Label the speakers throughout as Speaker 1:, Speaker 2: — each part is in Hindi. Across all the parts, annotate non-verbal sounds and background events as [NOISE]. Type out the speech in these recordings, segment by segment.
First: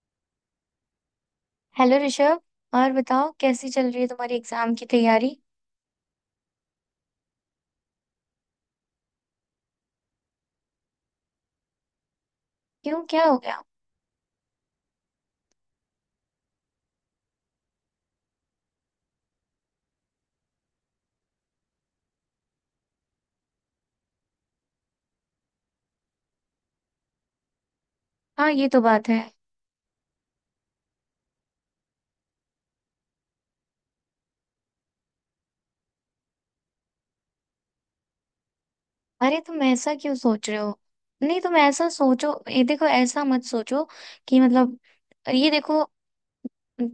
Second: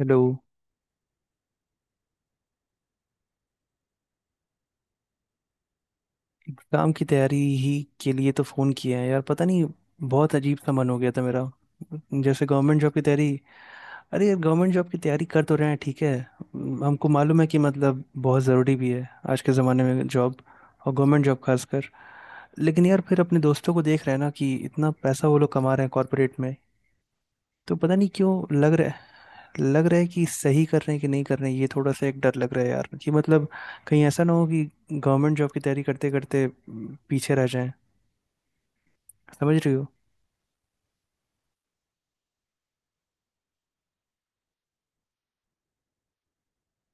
Speaker 1: हेलो।
Speaker 2: हेलो ऋषभ। और बताओ कैसी चल रही है तुम्हारी एग्जाम की तैयारी?
Speaker 1: एग्जाम की तैयारी ही के लिए तो फ़ोन किया है यार। पता नहीं, बहुत अजीब सा मन हो गया था मेरा, जैसे गवर्नमेंट जॉब की
Speaker 2: क्यों, क्या
Speaker 1: तैयारी।
Speaker 2: हो गया?
Speaker 1: अरे यार, गवर्नमेंट जॉब की तैयारी कर तो रहे हैं, ठीक है। हमको मालूम है कि मतलब बहुत ज़रूरी भी है आज के ज़माने में जॉब, और गवर्नमेंट जॉब खासकर। लेकिन यार, फिर अपने दोस्तों को देख रहे हैं ना कि इतना पैसा वो लोग कमा रहे हैं कॉरपोरेट में, तो पता नहीं
Speaker 2: हाँ,
Speaker 1: क्यों
Speaker 2: ये
Speaker 1: लग
Speaker 2: तो
Speaker 1: रहा
Speaker 2: बात
Speaker 1: है।
Speaker 2: है।
Speaker 1: लग रहा है कि सही कर रहे हैं कि नहीं कर रहे हैं, ये थोड़ा सा एक डर लग रहा है यार, कि मतलब कहीं ऐसा ना हो कि गवर्नमेंट जॉब की तैयारी करते करते पीछे रह जाएं।
Speaker 2: अरे
Speaker 1: समझ
Speaker 2: तुम
Speaker 1: रही हो।
Speaker 2: ऐसा क्यों सोच रहे हो? नहीं, तुम ऐसा सोचो, ये देखो, ऐसा मत सोचो कि मतलब, ये देखो,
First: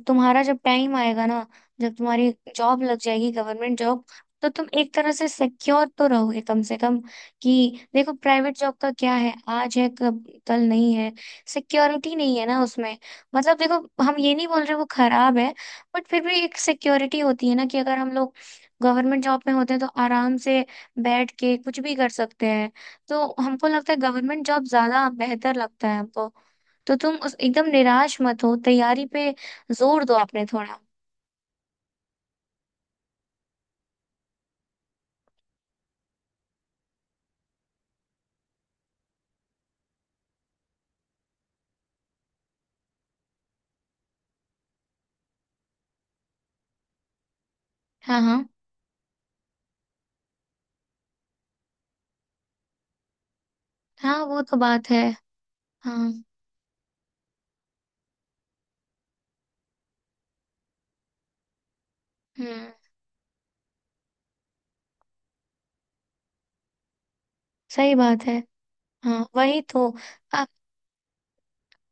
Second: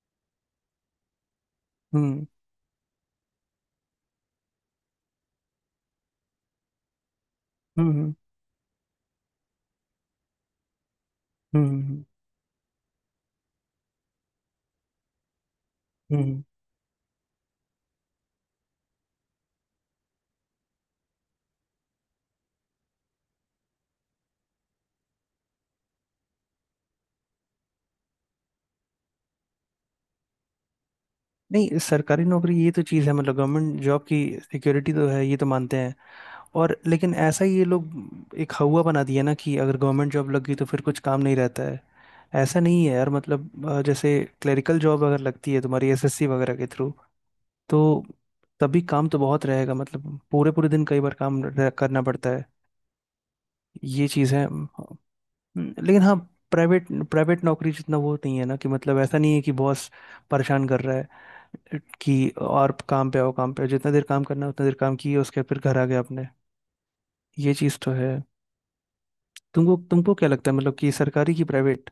Speaker 2: तुम्हारा जब टाइम आएगा ना, जब
Speaker 1: हम्म,
Speaker 2: तुम्हारी जॉब लग जाएगी, गवर्नमेंट जॉब, तो तुम एक तरह से सिक्योर तो रहोगे कम से कम। कि
Speaker 1: हम्म, हम्म,
Speaker 2: देखो, प्राइवेट जॉब का क्या है, आज है कब कल नहीं है।
Speaker 1: हम्म,
Speaker 2: सिक्योरिटी नहीं है ना उसमें। मतलब देखो, हम ये नहीं बोल रहे वो खराब है, बट
Speaker 1: हम्म,
Speaker 2: फिर भी
Speaker 1: हम्म।
Speaker 2: एक सिक्योरिटी होती है ना, कि अगर हम लोग गवर्नमेंट जॉब में होते हैं तो आराम से बैठ के कुछ भी कर सकते हैं। तो हमको लगता है गवर्नमेंट जॉब ज्यादा बेहतर लगता है हमको। तो तुम उस एकदम निराश मत हो, तैयारी पे जोर दो आपने थोड़ा।
Speaker 1: नहीं, सरकारी नौकरी, ये तो चीज़ है, मतलब गवर्नमेंट जॉब की सिक्योरिटी तो है, ये तो मानते हैं। और लेकिन ऐसा ही ये लोग एक हवा बना दिया ना कि अगर गवर्नमेंट जॉब लग गई तो फिर कुछ काम नहीं रहता है। ऐसा नहीं है यार, मतलब जैसे क्लरिकल जॉब अगर लगती है तुम्हारी एसएससी वगैरह के थ्रू, तो
Speaker 2: हाँ हाँ।
Speaker 1: तभी काम तो बहुत रहेगा, मतलब पूरे पूरे दिन कई बार करना पड़ता है, ये
Speaker 2: हाँ,
Speaker 1: चीज़
Speaker 2: वो
Speaker 1: है।
Speaker 2: तो बात है।
Speaker 1: हम्म। लेकिन
Speaker 2: हाँ।
Speaker 1: हाँ, प्राइवेट प्राइवेट नौकरी जितना वो नहीं है ना, कि मतलब ऐसा नहीं है कि बॉस परेशान कर रहा है कि
Speaker 2: हम्म।
Speaker 1: और काम पे आओ, काम पे आओ। जितना देर काम करना है उतना देर काम किए, उसके बाद फिर घर आ गए अपने। ये चीज़ तो
Speaker 2: सही
Speaker 1: है।
Speaker 2: बात है। हाँ, वही
Speaker 1: तुमको
Speaker 2: तो।
Speaker 1: तुमको क्या लगता है, मतलब कि सरकारी की प्राइवेट?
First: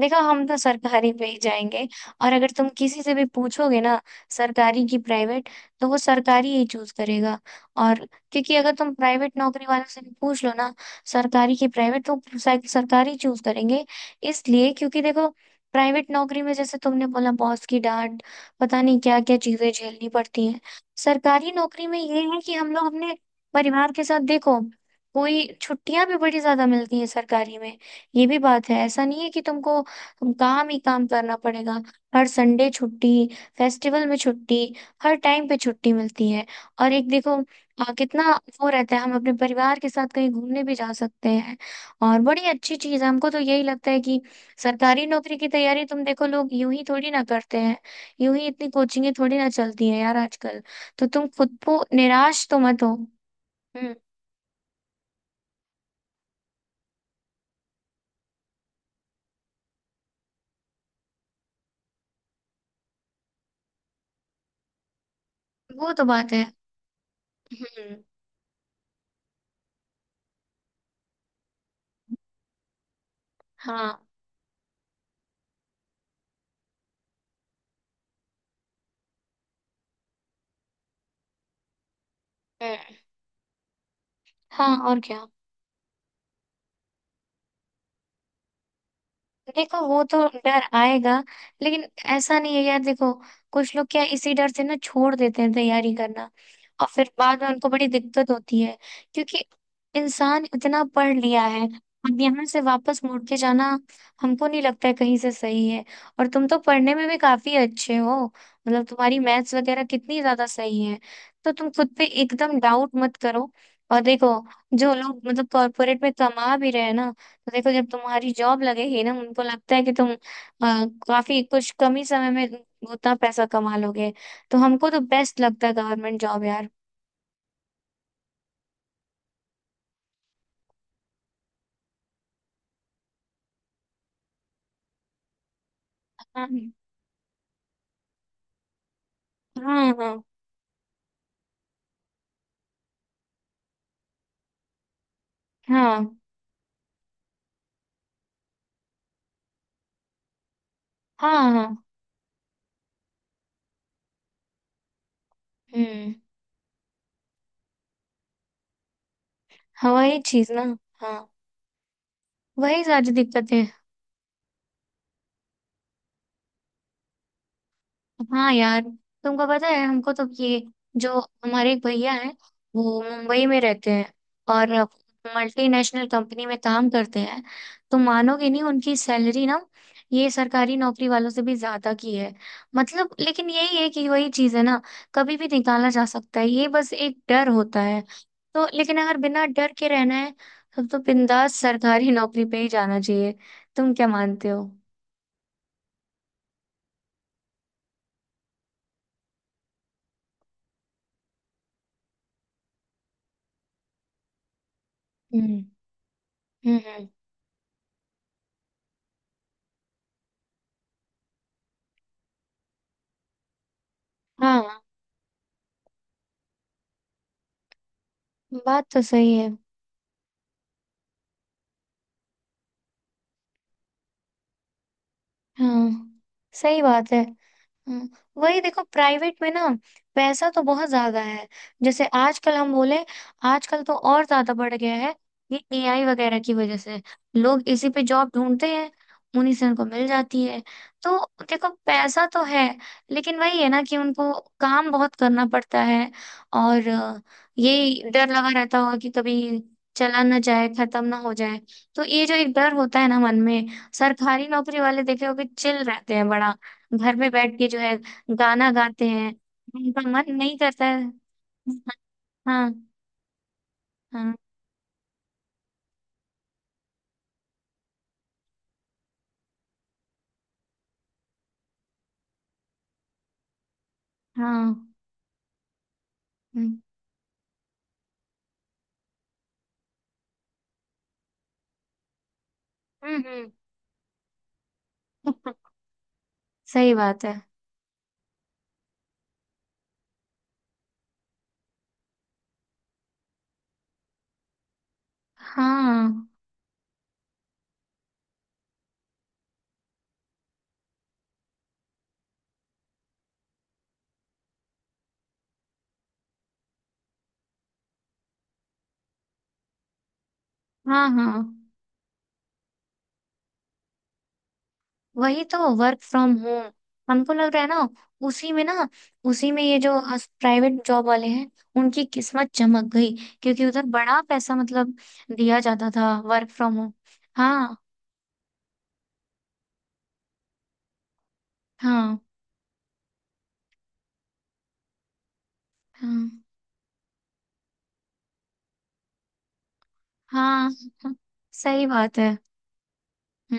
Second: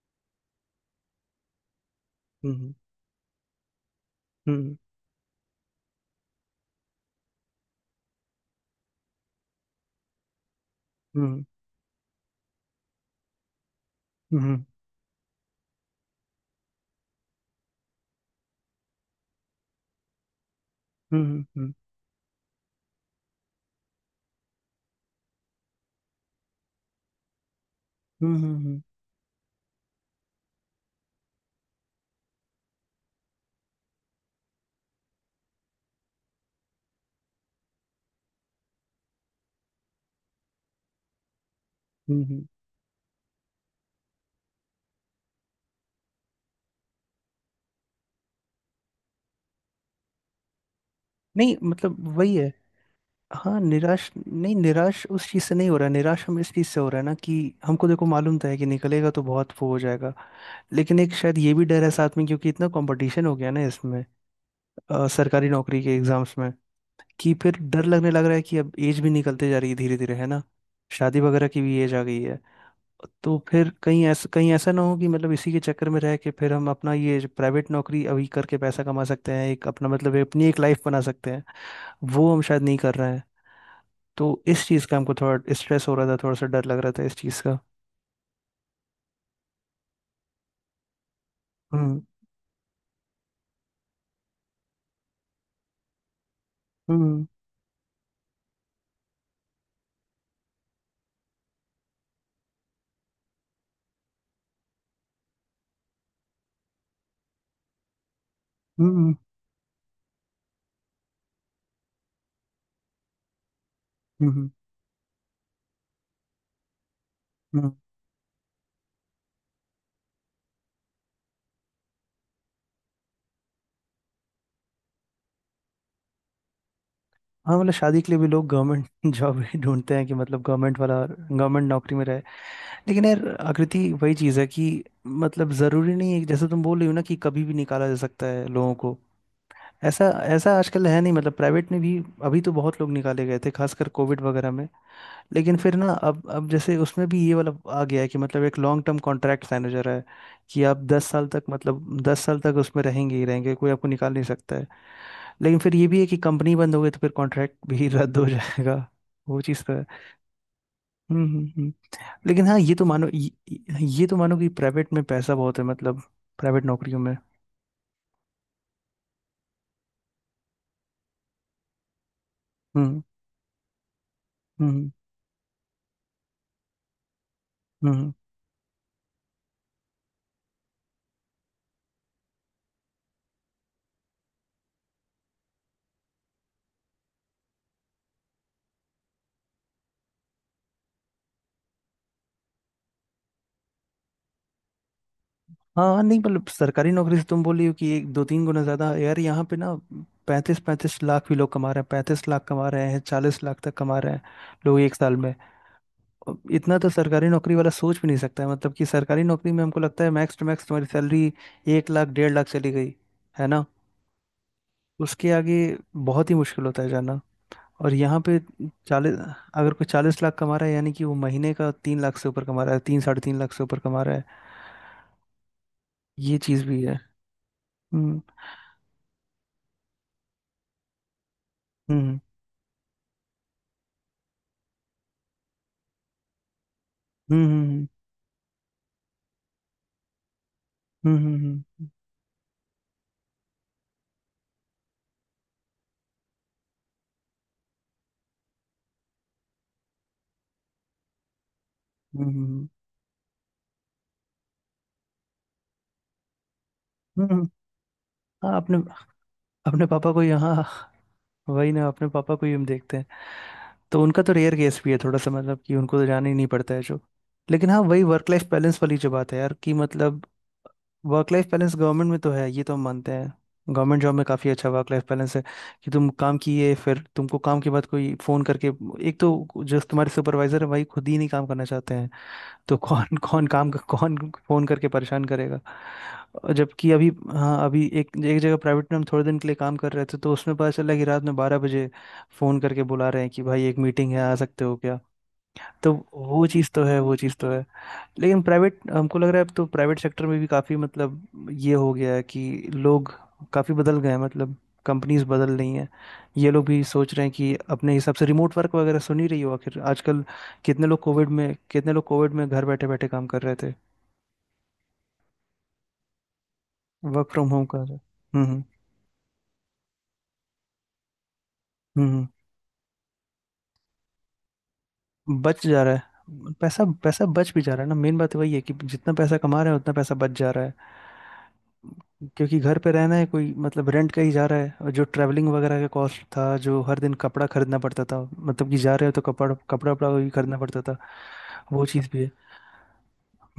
Speaker 2: देखो, हम तो सरकारी पे ही जाएंगे। और अगर तुम
Speaker 1: हम्म,
Speaker 2: किसी से भी पूछोगे ना,
Speaker 1: हम्म,
Speaker 2: सरकारी की प्राइवेट, तो वो सरकारी ही चूज करेगा। और क्योंकि अगर तुम प्राइवेट नौकरी वालों से भी पूछ लो ना,
Speaker 1: हम्म,
Speaker 2: सरकारी की प्राइवेट, तो सरकारी चूज करेंगे।
Speaker 1: हम्म,
Speaker 2: इसलिए क्योंकि देखो, प्राइवेट नौकरी में जैसे तुमने बोला बॉस की डांट, पता नहीं क्या क्या चीजें झेलनी पड़ती हैं।
Speaker 1: हम्म, हम्म,
Speaker 2: सरकारी
Speaker 1: हम्म,
Speaker 2: नौकरी में ये है कि हम लोग अपने परिवार के साथ, देखो, कोई छुट्टियां भी बड़ी ज्यादा मिलती हैं सरकारी में। ये
Speaker 1: हम्म,
Speaker 2: भी
Speaker 1: हम्म,
Speaker 2: बात है, ऐसा नहीं है कि तुमको तुम काम ही काम करना पड़ेगा। हर संडे छुट्टी, फेस्टिवल में छुट्टी, हर टाइम पे छुट्टी मिलती है। और एक देखो, कितना वो रहता है, हम अपने परिवार के साथ कहीं घूमने भी जा सकते हैं। और
Speaker 1: हम्म, हम्म।
Speaker 2: बड़ी अच्छी चीज है, हमको तो यही लगता है कि सरकारी नौकरी की तैयारी, तुम देखो, लोग यूं ही थोड़ी ना करते हैं, यूं ही इतनी कोचिंगें थोड़ी ना चलती हैं यार आजकल। तो तुम
Speaker 1: नहीं
Speaker 2: खुद को
Speaker 1: मतलब वही
Speaker 2: निराश
Speaker 1: है।
Speaker 2: तो मत हो।
Speaker 1: हाँ,
Speaker 2: हम्म,
Speaker 1: निराश नहीं, निराश उस चीज़ से नहीं हो रहा है, निराश हम इस चीज़ से हो रहा है ना, कि हमको देखो, मालूम तो है कि निकलेगा तो बहुत वो हो जाएगा। लेकिन एक शायद ये भी डर है साथ में, क्योंकि इतना कंपटीशन हो गया ना इसमें, सरकारी नौकरी
Speaker 2: वो
Speaker 1: के
Speaker 2: तो बात
Speaker 1: एग्जाम्स
Speaker 2: है।
Speaker 1: में, कि फिर डर
Speaker 2: हम्म।
Speaker 1: लगने लग रहा है कि अब एज भी निकलते जा रही है धीरे धीरे, है ना। शादी वगैरह की भी एज आ गई है। तो फिर
Speaker 2: हाँ।
Speaker 1: कहीं ऐसा, कहीं ऐसा ना हो कि मतलब इसी के चक्कर में रह के फिर हम अपना, ये प्राइवेट नौकरी अभी करके पैसा कमा सकते हैं, एक अपना मतलब अपनी एक लाइफ बना सकते हैं, वो हम शायद नहीं
Speaker 2: हम्म।
Speaker 1: कर रहे हैं। तो इस
Speaker 2: हाँ
Speaker 1: चीज़ का
Speaker 2: और
Speaker 1: हमको
Speaker 2: क्या।
Speaker 1: थोड़ा स्ट्रेस हो रहा था, थोड़ा सा डर लग रहा था इस चीज़ का।
Speaker 2: देखो, वो तो डर आएगा, लेकिन
Speaker 1: हम्म,
Speaker 2: ऐसा नहीं है यार। देखो, कुछ लोग क्या इसी डर से ना छोड़ देते हैं तैयारी करना, और फिर
Speaker 1: हम्म,
Speaker 2: बाद में उनको बड़ी दिक्कत होती है। क्योंकि इंसान इतना पढ़ लिया है, अब यहाँ से वापस मुड़ के जाना हमको नहीं लगता है कहीं से सही है। और तुम तो पढ़ने में भी काफी अच्छे हो, मतलब
Speaker 1: हम्म,
Speaker 2: तुम्हारी मैथ्स वगैरह कितनी ज्यादा सही है। तो तुम खुद पे एकदम डाउट मत करो। और देखो,
Speaker 1: हम्म,
Speaker 2: जो लोग मतलब कॉर्पोरेट में कमा भी रहे हैं ना, तो देखो,
Speaker 1: हम्म।
Speaker 2: जब तुम्हारी जॉब लगेगी ना, उनको लगता है कि तुम काफी कुछ कम ही समय में उतना पैसा कमा लोगे। तो हमको तो बेस्ट लगता है गवर्नमेंट जॉब यार।
Speaker 1: हाँ, मतलब शादी के लिए भी लोग गवर्नमेंट जॉब [LAUGHS] ही ढूंढते हैं, कि मतलब गवर्नमेंट वाला, गवर्नमेंट नौकरी में रहे। लेकिन यार आकृति, वही चीज़ है कि मतलब ज़रूरी नहीं है, जैसे तुम
Speaker 2: हाँ
Speaker 1: बोल रही हो ना कि कभी भी निकाला जा सकता है लोगों को।
Speaker 2: हाँ
Speaker 1: ऐसा
Speaker 2: हाँ।
Speaker 1: ऐसा आजकल है नहीं, मतलब प्राइवेट में भी। अभी तो बहुत लोग निकाले गए थे, खासकर कोविड वगैरह में। लेकिन फिर ना,
Speaker 2: हाँ
Speaker 1: अब जैसे उसमें भी ये वाला आ गया है कि मतलब एक लॉन्ग टर्म कॉन्ट्रैक्ट मैनेजर है, कि आप 10 साल तक,
Speaker 2: हाँ हाँ।
Speaker 1: मतलब 10 साल तक उसमें रहेंगे ही रहेंगे, कोई आपको निकाल नहीं सकता है। लेकिन फिर ये भी है
Speaker 2: हम्म।
Speaker 1: कि कंपनी बंद हो गई तो फिर कॉन्ट्रैक्ट भी [LAUGHS] रद्द हो जाएगा। वो चीज़ तो है।
Speaker 2: हाँ, वही चीज ना। हाँ,
Speaker 1: हम्म, हम्म, लेकिन हाँ,
Speaker 2: वही सारी दिक्कतें।
Speaker 1: ये तो मानो कि प्राइवेट में पैसा बहुत है, मतलब प्राइवेट नौकरियों में।
Speaker 2: हाँ यार, तुमको पता है हमको तो ये जो हमारे एक भैया हैं वो
Speaker 1: हम्म,
Speaker 2: मुंबई में रहते हैं और
Speaker 1: हम्म,
Speaker 2: मल्टीनेशनल कंपनी में काम करते हैं। तो
Speaker 1: हम्म।
Speaker 2: मानोगे नहीं, उनकी सैलरी ना ये सरकारी नौकरी वालों से भी ज्यादा की है। मतलब लेकिन यही है कि वही चीज है ना, कभी भी निकाला जा सकता है, ये बस एक डर होता है। तो लेकिन अगर बिना डर के रहना है, तब तो बिंदास सरकारी नौकरी पे ही जाना चाहिए। तुम क्या मानते हो?
Speaker 1: हाँ नहीं, मतलब सरकारी नौकरी से तुम बोली हो कि एक दो तीन गुना ज्यादा यार, यहाँ पे ना 35-35 लाख भी लोग कमा रहे हैं, 35 लाख कमा रहे हैं, 40 लाख तक कमा रहे हैं लोग एक साल में।
Speaker 2: हम्म
Speaker 1: अब इतना तो
Speaker 2: हम्म।
Speaker 1: सरकारी नौकरी वाला सोच भी नहीं सकता है, मतलब कि सरकारी नौकरी में हमको लगता है मैक्स टू मैक्स तुम्हारी सैलरी 1 लाख, डेढ़ लाख चली गई, है ना।
Speaker 2: हाँ,
Speaker 1: उसके आगे बहुत ही मुश्किल होता है जाना। और यहाँ पे
Speaker 2: बात तो
Speaker 1: चालीस,
Speaker 2: सही है।
Speaker 1: अगर कोई 40 लाख कमा रहा है, यानी कि वो महीने का 3 लाख से ऊपर कमा रहा है, तीन साढ़े तीन लाख से ऊपर कमा रहा है।
Speaker 2: हाँ,
Speaker 1: ये चीज़ भी
Speaker 2: सही
Speaker 1: है।
Speaker 2: बात है। हम्म,
Speaker 1: हम्म,
Speaker 2: वही देखो प्राइवेट में ना पैसा तो बहुत ज्यादा है। जैसे
Speaker 1: हम्म,
Speaker 2: आजकल हम बोले, आजकल तो और ज्यादा बढ़ गया है, ये एआई वगैरह की वजह से लोग
Speaker 1: हम्म,
Speaker 2: इसी पे जॉब ढूंढते हैं, उन्हीं से उनको मिल जाती है।
Speaker 1: हम्म,
Speaker 2: तो देखो,
Speaker 1: हम्म,
Speaker 2: पैसा तो है, लेकिन वही है ना कि उनको काम बहुत करना पड़ता है। और ये डर लगा रहता होगा कि कभी चला ना जाए, खत्म ना हो जाए। तो
Speaker 1: हम्म,
Speaker 2: ये
Speaker 1: हम्म,
Speaker 2: जो एक डर होता है ना मन में। सरकारी नौकरी वाले देखे हो कि चिल रहते हैं बड़ा, घर
Speaker 1: हम्म,
Speaker 2: में
Speaker 1: हम्म, हम्म।
Speaker 2: बैठ के जो है
Speaker 1: हाँ,
Speaker 2: गाना
Speaker 1: अपने
Speaker 2: गाते हैं।
Speaker 1: अपने
Speaker 2: उनका
Speaker 1: पापा को ही,
Speaker 2: मन नहीं करता
Speaker 1: हाँ।
Speaker 2: है।
Speaker 1: वही ना, अपने पापा को ही हम
Speaker 2: हाँ
Speaker 1: देखते हैं। तो उनका तो
Speaker 2: हाँ
Speaker 1: रेयर केस भी है थोड़ा सा, मतलब कि उनको तो जाना ही नहीं पड़ता है जो। लेकिन हाँ, वही वर्क लाइफ बैलेंस वाली जो बात है यार, कि मतलब वर्क लाइफ बैलेंस गवर्नमेंट में तो है, ये तो हम मानते हैं। गवर्नमेंट जॉब में काफ़ी अच्छा
Speaker 2: हाँ।
Speaker 1: वर्क लाइफ बैलेंस है, कि तुम काम किए,
Speaker 2: हम्म,
Speaker 1: फिर तुमको काम के बाद कोई फ़ोन करके, एक तो जो तुम्हारे सुपरवाइजर है भाई, खुद ही नहीं काम करना चाहते हैं, तो कौन, कौन
Speaker 2: हम्म।
Speaker 1: काम, कौन फोन करके परेशान करेगा। और
Speaker 2: [LAUGHS]
Speaker 1: जबकि
Speaker 2: सही
Speaker 1: अभी,
Speaker 2: बात है।
Speaker 1: हाँ अभी एक एक जगह प्राइवेट में हम थोड़े दिन के लिए काम कर रहे थे, तो उसमें पता चला कि रात में 12 बजे फोन करके बुला रहे हैं कि भाई एक मीटिंग है, आ सकते हो क्या। तो
Speaker 2: हाँ
Speaker 1: वो चीज़ तो है, वो चीज़ तो है। लेकिन प्राइवेट, हमको लग रहा है अब तो प्राइवेट सेक्टर में भी काफी मतलब ये हो गया है कि लोग काफी बदल गए हैं, मतलब कंपनीज बदल रही हैं। ये लोग भी सोच रहे हैं कि अपने हिसाब से रिमोट वर्क वगैरह, सुन ही रही हो आखिर आजकल, कितने लोग
Speaker 2: हाँ।
Speaker 1: कोविड
Speaker 2: हाँ,
Speaker 1: में, कितने लोग कोविड में घर बैठे बैठे काम कर रहे थे,
Speaker 2: वही तो, वर्क फ्रॉम होम।
Speaker 1: वर्क
Speaker 2: हमको
Speaker 1: फ्रॉम
Speaker 2: लग रहा
Speaker 1: होम
Speaker 2: है
Speaker 1: कर
Speaker 2: ना,
Speaker 1: रहे। हम्म,
Speaker 2: उसी
Speaker 1: हम्म,
Speaker 2: में ना, उसी में ये जो प्राइवेट जॉब वाले हैं, उनकी
Speaker 1: हम्म।
Speaker 2: किस्मत चमक गई। क्योंकि उधर बड़ा पैसा, मतलब दिया
Speaker 1: बच जा
Speaker 2: जाता
Speaker 1: रहा
Speaker 2: था वर्क
Speaker 1: है
Speaker 2: फ्रॉम
Speaker 1: पैसा,
Speaker 2: होम।
Speaker 1: पैसा बच भी जा
Speaker 2: हाँ
Speaker 1: रहा है ना, मेन बात वही है कि जितना पैसा कमा रहे हैं उतना पैसा बच जा रहा है।
Speaker 2: हाँ
Speaker 1: क्योंकि घर पे रहना है, कोई मतलब रेंट का ही जा रहा है, और जो ट्रैवलिंग वगैरह का
Speaker 2: हाँ।
Speaker 1: कॉस्ट था, जो हर दिन कपड़ा खरीदना पड़ता था, मतलब कि जा रहे हो तो कपड़ा कपड़ा वपड़ा भी खरीदना
Speaker 2: हाँ,
Speaker 1: पड़ता था।
Speaker 2: हाँ,
Speaker 1: वो
Speaker 2: सही
Speaker 1: चीज़
Speaker 2: बात
Speaker 1: भी है।
Speaker 2: है।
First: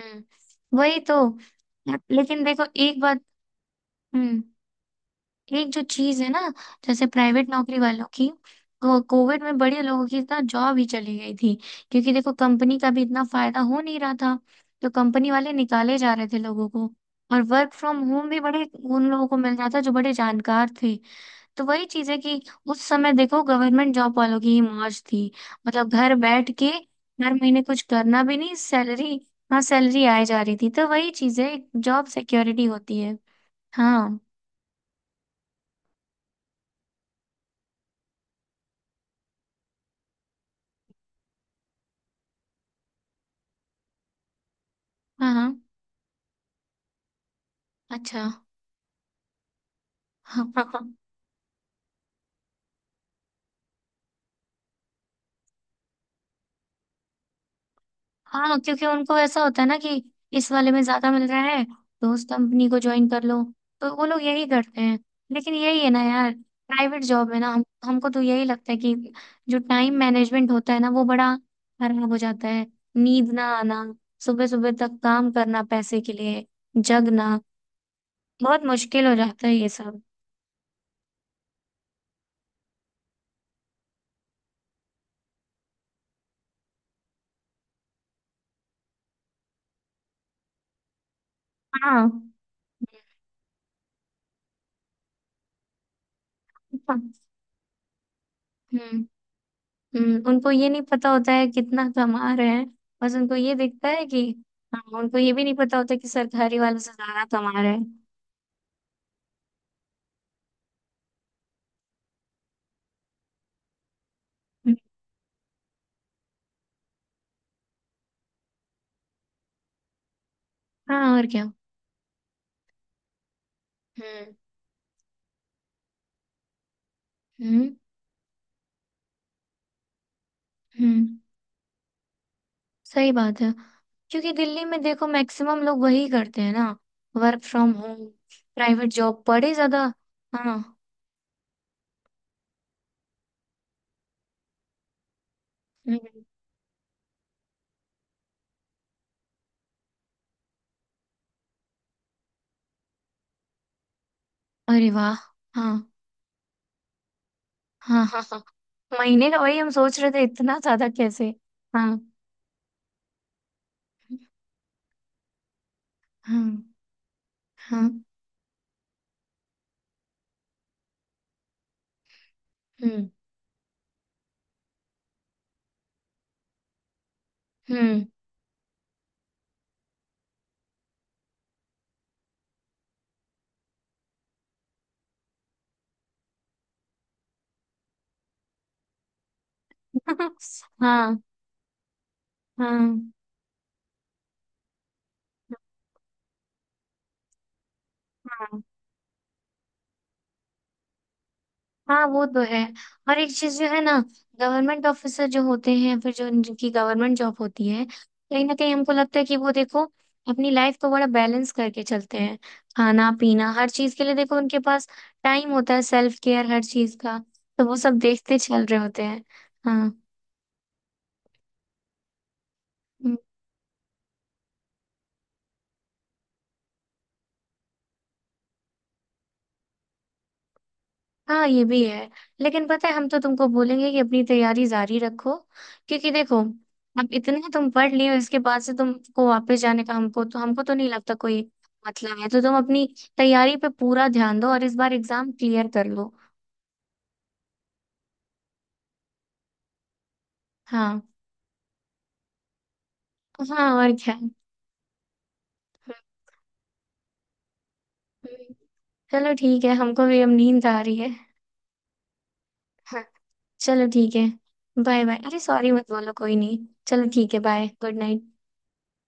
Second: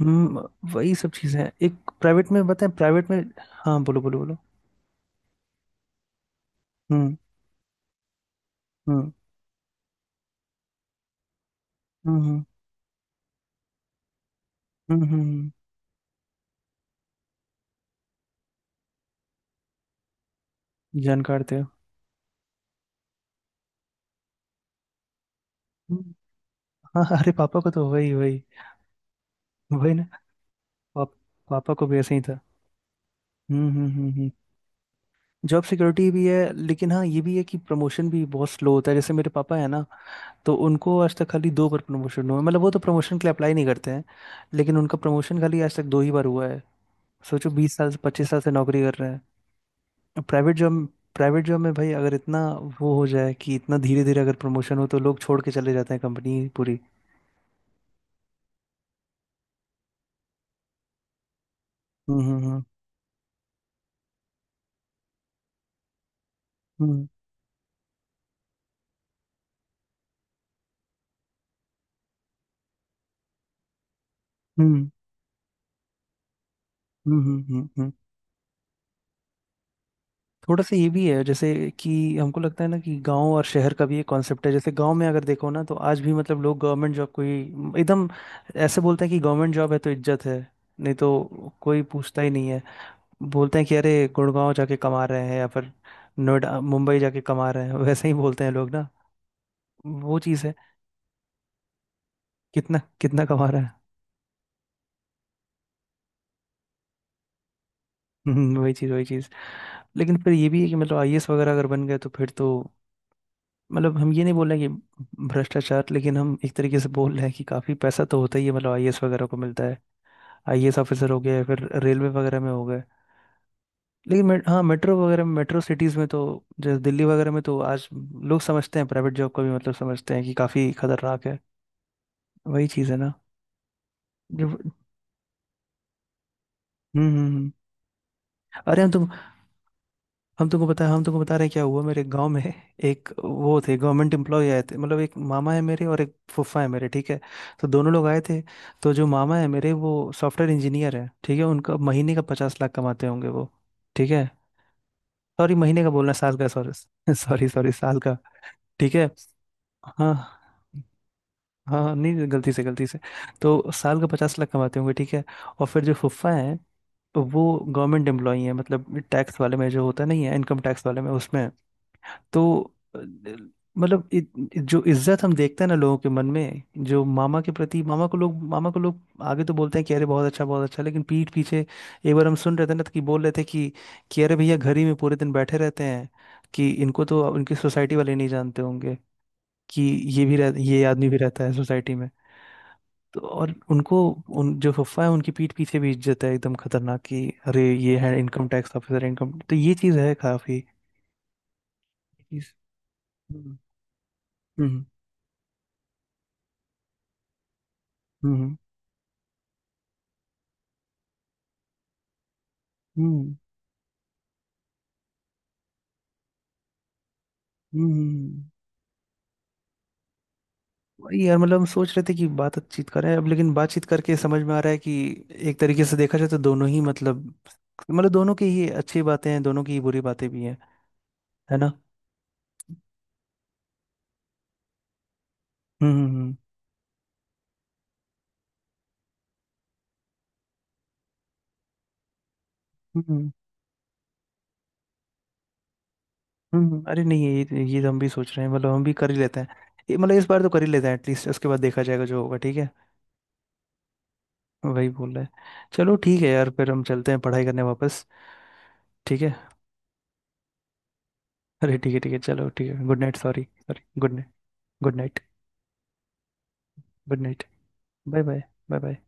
Speaker 1: हम्म। वही
Speaker 2: वही
Speaker 1: सब
Speaker 2: तो।
Speaker 1: चीज़ें हैं एक, प्राइवेट
Speaker 2: लेकिन
Speaker 1: में
Speaker 2: देखो
Speaker 1: बताएं,
Speaker 2: एक
Speaker 1: प्राइवेट में।
Speaker 2: बात।
Speaker 1: हाँ, बोलो बोलो बोलो।
Speaker 2: हम्म। एक जो चीज है ना, जैसे
Speaker 1: हम्म,
Speaker 2: प्राइवेट नौकरी वालों की,
Speaker 1: हम्म,
Speaker 2: कोविड में बड़े लोगों की इतना जॉब ही चली गई थी। क्योंकि
Speaker 1: हम्म,
Speaker 2: देखो,
Speaker 1: हम्म,
Speaker 2: कंपनी का भी इतना फायदा हो नहीं रहा था, तो
Speaker 1: हम्म, हम्म,
Speaker 2: कंपनी
Speaker 1: हम्म,
Speaker 2: वाले निकाले जा रहे थे लोगों को। और वर्क फ्रॉम होम भी बड़े उन लोगों को मिल रहा था जो बड़े जानकार थे।
Speaker 1: जानकार थे।
Speaker 2: तो वही चीज है कि उस समय देखो गवर्नमेंट जॉब वालों की ही मौज थी, मतलब
Speaker 1: हम्म,
Speaker 2: घर बैठ के
Speaker 1: हाँ हाँ, अरे
Speaker 2: हर
Speaker 1: पापा
Speaker 2: महीने
Speaker 1: को
Speaker 2: कुछ
Speaker 1: तो वही
Speaker 2: करना भी
Speaker 1: वही।
Speaker 2: नहीं, सैलरी। हाँ,
Speaker 1: वही
Speaker 2: सैलरी
Speaker 1: ना,
Speaker 2: आए जा रही थी, तो वही
Speaker 1: पाप,
Speaker 2: चीज है।
Speaker 1: पापा को भी
Speaker 2: जॉब
Speaker 1: ऐसे ही था।
Speaker 2: सिक्योरिटी होती है।
Speaker 1: हम्म, हम्म, हम्म,
Speaker 2: हाँ
Speaker 1: जॉब सिक्योरिटी भी है, लेकिन हाँ ये भी है कि प्रमोशन भी बहुत स्लो होता है। जैसे मेरे पापा है ना, तो उनको आज तक खाली 2 बार प्रमोशन हुआ है। मतलब वो तो प्रमोशन के लिए अप्लाई नहीं करते हैं, लेकिन उनका
Speaker 2: हाँ
Speaker 1: प्रमोशन
Speaker 2: हाँ।
Speaker 1: खाली आज तक 2 ही बार हुआ है। सोचो 20 साल से,
Speaker 2: अच्छा।
Speaker 1: 25 साल से नौकरी कर रहे हैं। प्राइवेट जॉब
Speaker 2: [LAUGHS]
Speaker 1: प्राइवेट जॉब में भाई अगर इतना वो हो जाए, कि इतना धीरे धीरे अगर प्रमोशन हो तो लोग छोड़ के चले जाते हैं कंपनी पूरी।
Speaker 2: हाँ, क्योंकि उनको ऐसा होता है ना कि इस वाले में ज्यादा मिल रहा है तो
Speaker 1: हम्म,
Speaker 2: उस
Speaker 1: हम्म,
Speaker 2: कंपनी को ज्वाइन कर लो। तो वो लोग यही करते हैं। लेकिन यही है ना यार, प्राइवेट
Speaker 1: हम्म,
Speaker 2: जॉब है ना, हम हमको तो यही लगता है कि जो टाइम मैनेजमेंट होता है ना वो बड़ा खराब हो जाता है। नींद ना आना, सुबह
Speaker 1: हम्म,
Speaker 2: सुबह
Speaker 1: हम्म,
Speaker 2: तक काम करना पैसे के लिए,
Speaker 1: हम्म,
Speaker 2: जगना,
Speaker 1: हम्म, हम्म।
Speaker 2: बहुत मुश्किल हो जाता है ये सब।
Speaker 1: थोड़ा सा ये भी है, जैसे कि हमको लगता है ना कि गांव और शहर का भी एक कॉन्सेप्ट है। जैसे गांव में अगर देखो ना, तो आज भी मतलब लोग गवर्नमेंट जॉब को ही एकदम ऐसे बोलते हैं कि गवर्नमेंट जॉब है तो इज्जत है, नहीं तो कोई
Speaker 2: हाँ।
Speaker 1: पूछता ही नहीं है। बोलते हैं कि अरे, गुड़गांव जाके कमा रहे हैं या फिर नोएडा मुंबई जाके कमा रहे हैं, वैसे ही बोलते हैं लोग ना।
Speaker 2: हम्म,
Speaker 1: वो चीज़
Speaker 2: उनको
Speaker 1: है।
Speaker 2: ये नहीं पता होता है कितना कमा रहे हैं,
Speaker 1: कितना
Speaker 2: बस
Speaker 1: कितना
Speaker 2: उनको
Speaker 1: कमा
Speaker 2: ये
Speaker 1: रहा है।
Speaker 2: दिखता है कि हाँ। उनको ये भी नहीं पता होता कि सरकारी वालों से ज्यादा कमा रहे हैं।
Speaker 1: [LAUGHS] वही चीज़, वही चीज़। लेकिन फिर ये भी है कि मतलब आईएएस वगैरह अगर बन गए, तो फिर तो, मतलब हम ये नहीं बोल रहे कि भ्रष्टाचार, लेकिन हम एक तरीके से बोल रहे हैं कि काफी पैसा तो होता ही है, मतलब आईएएस वगैरह को मिलता है। आईएएस ऑफिसर
Speaker 2: हाँ
Speaker 1: हो
Speaker 2: और
Speaker 1: गए,
Speaker 2: क्या।
Speaker 1: फिर रेलवे वगैरह में हो गए। लेकिन
Speaker 2: हम्म
Speaker 1: हाँ मेट्रो वगैरह में, मेट्रो सिटीज में तो, जैसे दिल्ली वगैरह में तो
Speaker 2: हम्म
Speaker 1: आज लोग समझते हैं प्राइवेट जॉब को भी, मतलब समझते हैं कि काफी
Speaker 2: हम्म।
Speaker 1: खतरनाक है। वही चीज है ना,
Speaker 2: सही बात है, क्योंकि
Speaker 1: जब।
Speaker 2: दिल्ली में देखो मैक्सिमम लोग वही करते हैं ना,
Speaker 1: हम्म, हम्म,
Speaker 2: वर्क फ्रॉम होम,
Speaker 1: अरे हम
Speaker 2: प्राइवेट
Speaker 1: तो,
Speaker 2: जॉब बड़े ज्यादा। हाँ।
Speaker 1: हम तुमको बता रहे हैं क्या हुआ मेरे गांव में। एक वो थे गवर्नमेंट एम्प्लॉय आए थे, मतलब एक मामा है मेरे और एक
Speaker 2: हम्म,
Speaker 1: फूफा है मेरे, ठीक है। तो दोनों लोग आए थे। तो जो मामा है मेरे, वो सॉफ्टवेयर इंजीनियर है, ठीक है, उनका महीने का 50 लाख कमाते होंगे वो, ठीक है।
Speaker 2: अरे वाह।
Speaker 1: सॉरी
Speaker 2: हाँ
Speaker 1: महीने का बोलना, साल का, सॉरी [LAUGHS] सॉरी सॉरी, साल
Speaker 2: हाँ
Speaker 1: का,
Speaker 2: हाँ हाँ।
Speaker 1: ठीक है।
Speaker 2: महीने का? वही हम सोच रहे
Speaker 1: हाँ
Speaker 2: थे इतना ज्यादा कैसे।
Speaker 1: हाँ
Speaker 2: हाँ
Speaker 1: हाँ, नहीं गलती से, गलती से। तो साल का 50 लाख कमाते होंगे, ठीक है। और फिर जो फुफ्फा
Speaker 2: हाँ
Speaker 1: है, वो
Speaker 2: हाँ।
Speaker 1: गवर्नमेंट एम्प्लॉई है, मतलब टैक्स वाले में, जो होता नहीं है, इनकम टैक्स वाले में, उसमें तो अ,
Speaker 2: हम्म
Speaker 1: मतलब जो इज्जत हम देखते हैं ना लोगों के मन में, जो मामा के प्रति,
Speaker 2: हम्म।
Speaker 1: मामा को लोग, मामा को लोग आगे तो बोलते हैं कि अरे बहुत अच्छा बहुत अच्छा, लेकिन पीठ पीछे एक बार हम सुन रहे थे ना, तो कि बोल रहे थे कि अरे भैया घर ही में पूरे दिन बैठे रहते हैं, कि इनको तो उनकी सोसाइटी वाले नहीं जानते होंगे कि
Speaker 2: [LAUGHS]
Speaker 1: ये आदमी भी
Speaker 2: हाँ
Speaker 1: रहता है सोसाइटी में।
Speaker 2: हाँ
Speaker 1: तो और उनको, उन जो फुफा है, उनकी पीठ पीछे भी इज्जत है एकदम खतरनाक, कि अरे ये है इनकम
Speaker 2: हाँ।
Speaker 1: टैक्स ऑफिसर, इनकम, तो ये चीज है काफी।
Speaker 2: हाँ, वो तो है। और एक
Speaker 1: हम्म,
Speaker 2: चीज जो है ना,
Speaker 1: हम्म,
Speaker 2: गवर्नमेंट ऑफिसर जो होते हैं, फिर जो जिनकी गवर्नमेंट जॉब होती है, कहीं ना
Speaker 1: हम्म,
Speaker 2: कहीं हमको लगता है कि वो देखो अपनी लाइफ को बड़ा बैलेंस करके चलते हैं। खाना
Speaker 1: हम्म,
Speaker 2: पीना हर चीज के लिए देखो उनके पास टाइम होता है, सेल्फ केयर हर चीज का, तो वो
Speaker 1: हम्म,
Speaker 2: सब देखते चल रहे होते हैं। हाँ।
Speaker 1: वही यार, मतलब हम सोच रहे थे कि बातचीत करें अब, लेकिन बातचीत करके समझ में आ रहा है कि एक तरीके से देखा जाए तो दोनों ही, मतलब दोनों की ही अच्छी बातें हैं, दोनों की ही बुरी बातें भी हैं,
Speaker 2: हाँ,
Speaker 1: है
Speaker 2: ये
Speaker 1: ना।
Speaker 2: भी है। लेकिन पता है, हम तो तुमको बोलेंगे कि अपनी तैयारी जारी रखो।
Speaker 1: हम्म,
Speaker 2: क्योंकि
Speaker 1: हम्म,
Speaker 2: देखो, अब इतना तुम पढ़ लिए हो, इसके बाद से तुमको वापस जाने का हमको तो, हमको तो नहीं लगता कोई मतलब है। तो तुम अपनी
Speaker 1: हम्म,
Speaker 2: तैयारी पे पूरा ध्यान दो और इस बार एग्जाम क्लियर कर लो।
Speaker 1: अरे नहीं, ये तो हम भी सोच रहे हैं, मतलब हम भी कर ही लेते हैं, ये मतलब इस बार तो कर ही लेते हैं
Speaker 2: हाँ।
Speaker 1: एटलीस्ट, उसके बाद देखा जाएगा जो होगा, ठीक है।
Speaker 2: हाँ और क्या।
Speaker 1: वही बोल रहे हैं। चलो ठीक है यार, फिर हम चलते हैं पढ़ाई करने वापस,
Speaker 2: हम्म।
Speaker 1: ठीक
Speaker 2: चलो
Speaker 1: है।
Speaker 2: ठीक है, हमको भी अब नींद आ रही है।
Speaker 1: अरे ठीक है, ठीक है, चलो ठीक है, गुड
Speaker 2: हाँ,
Speaker 1: नाइट, सॉरी सॉरी,
Speaker 2: चलो
Speaker 1: गुड
Speaker 2: ठीक है,
Speaker 1: night. Good
Speaker 2: bye bye.
Speaker 1: Night.
Speaker 2: अरे सॉरी मत बोलो, कोई नहीं। चलो
Speaker 1: गुड
Speaker 2: ठीक है,
Speaker 1: night
Speaker 2: bye, good
Speaker 1: bye
Speaker 2: night.
Speaker 1: Bye. Bye bye.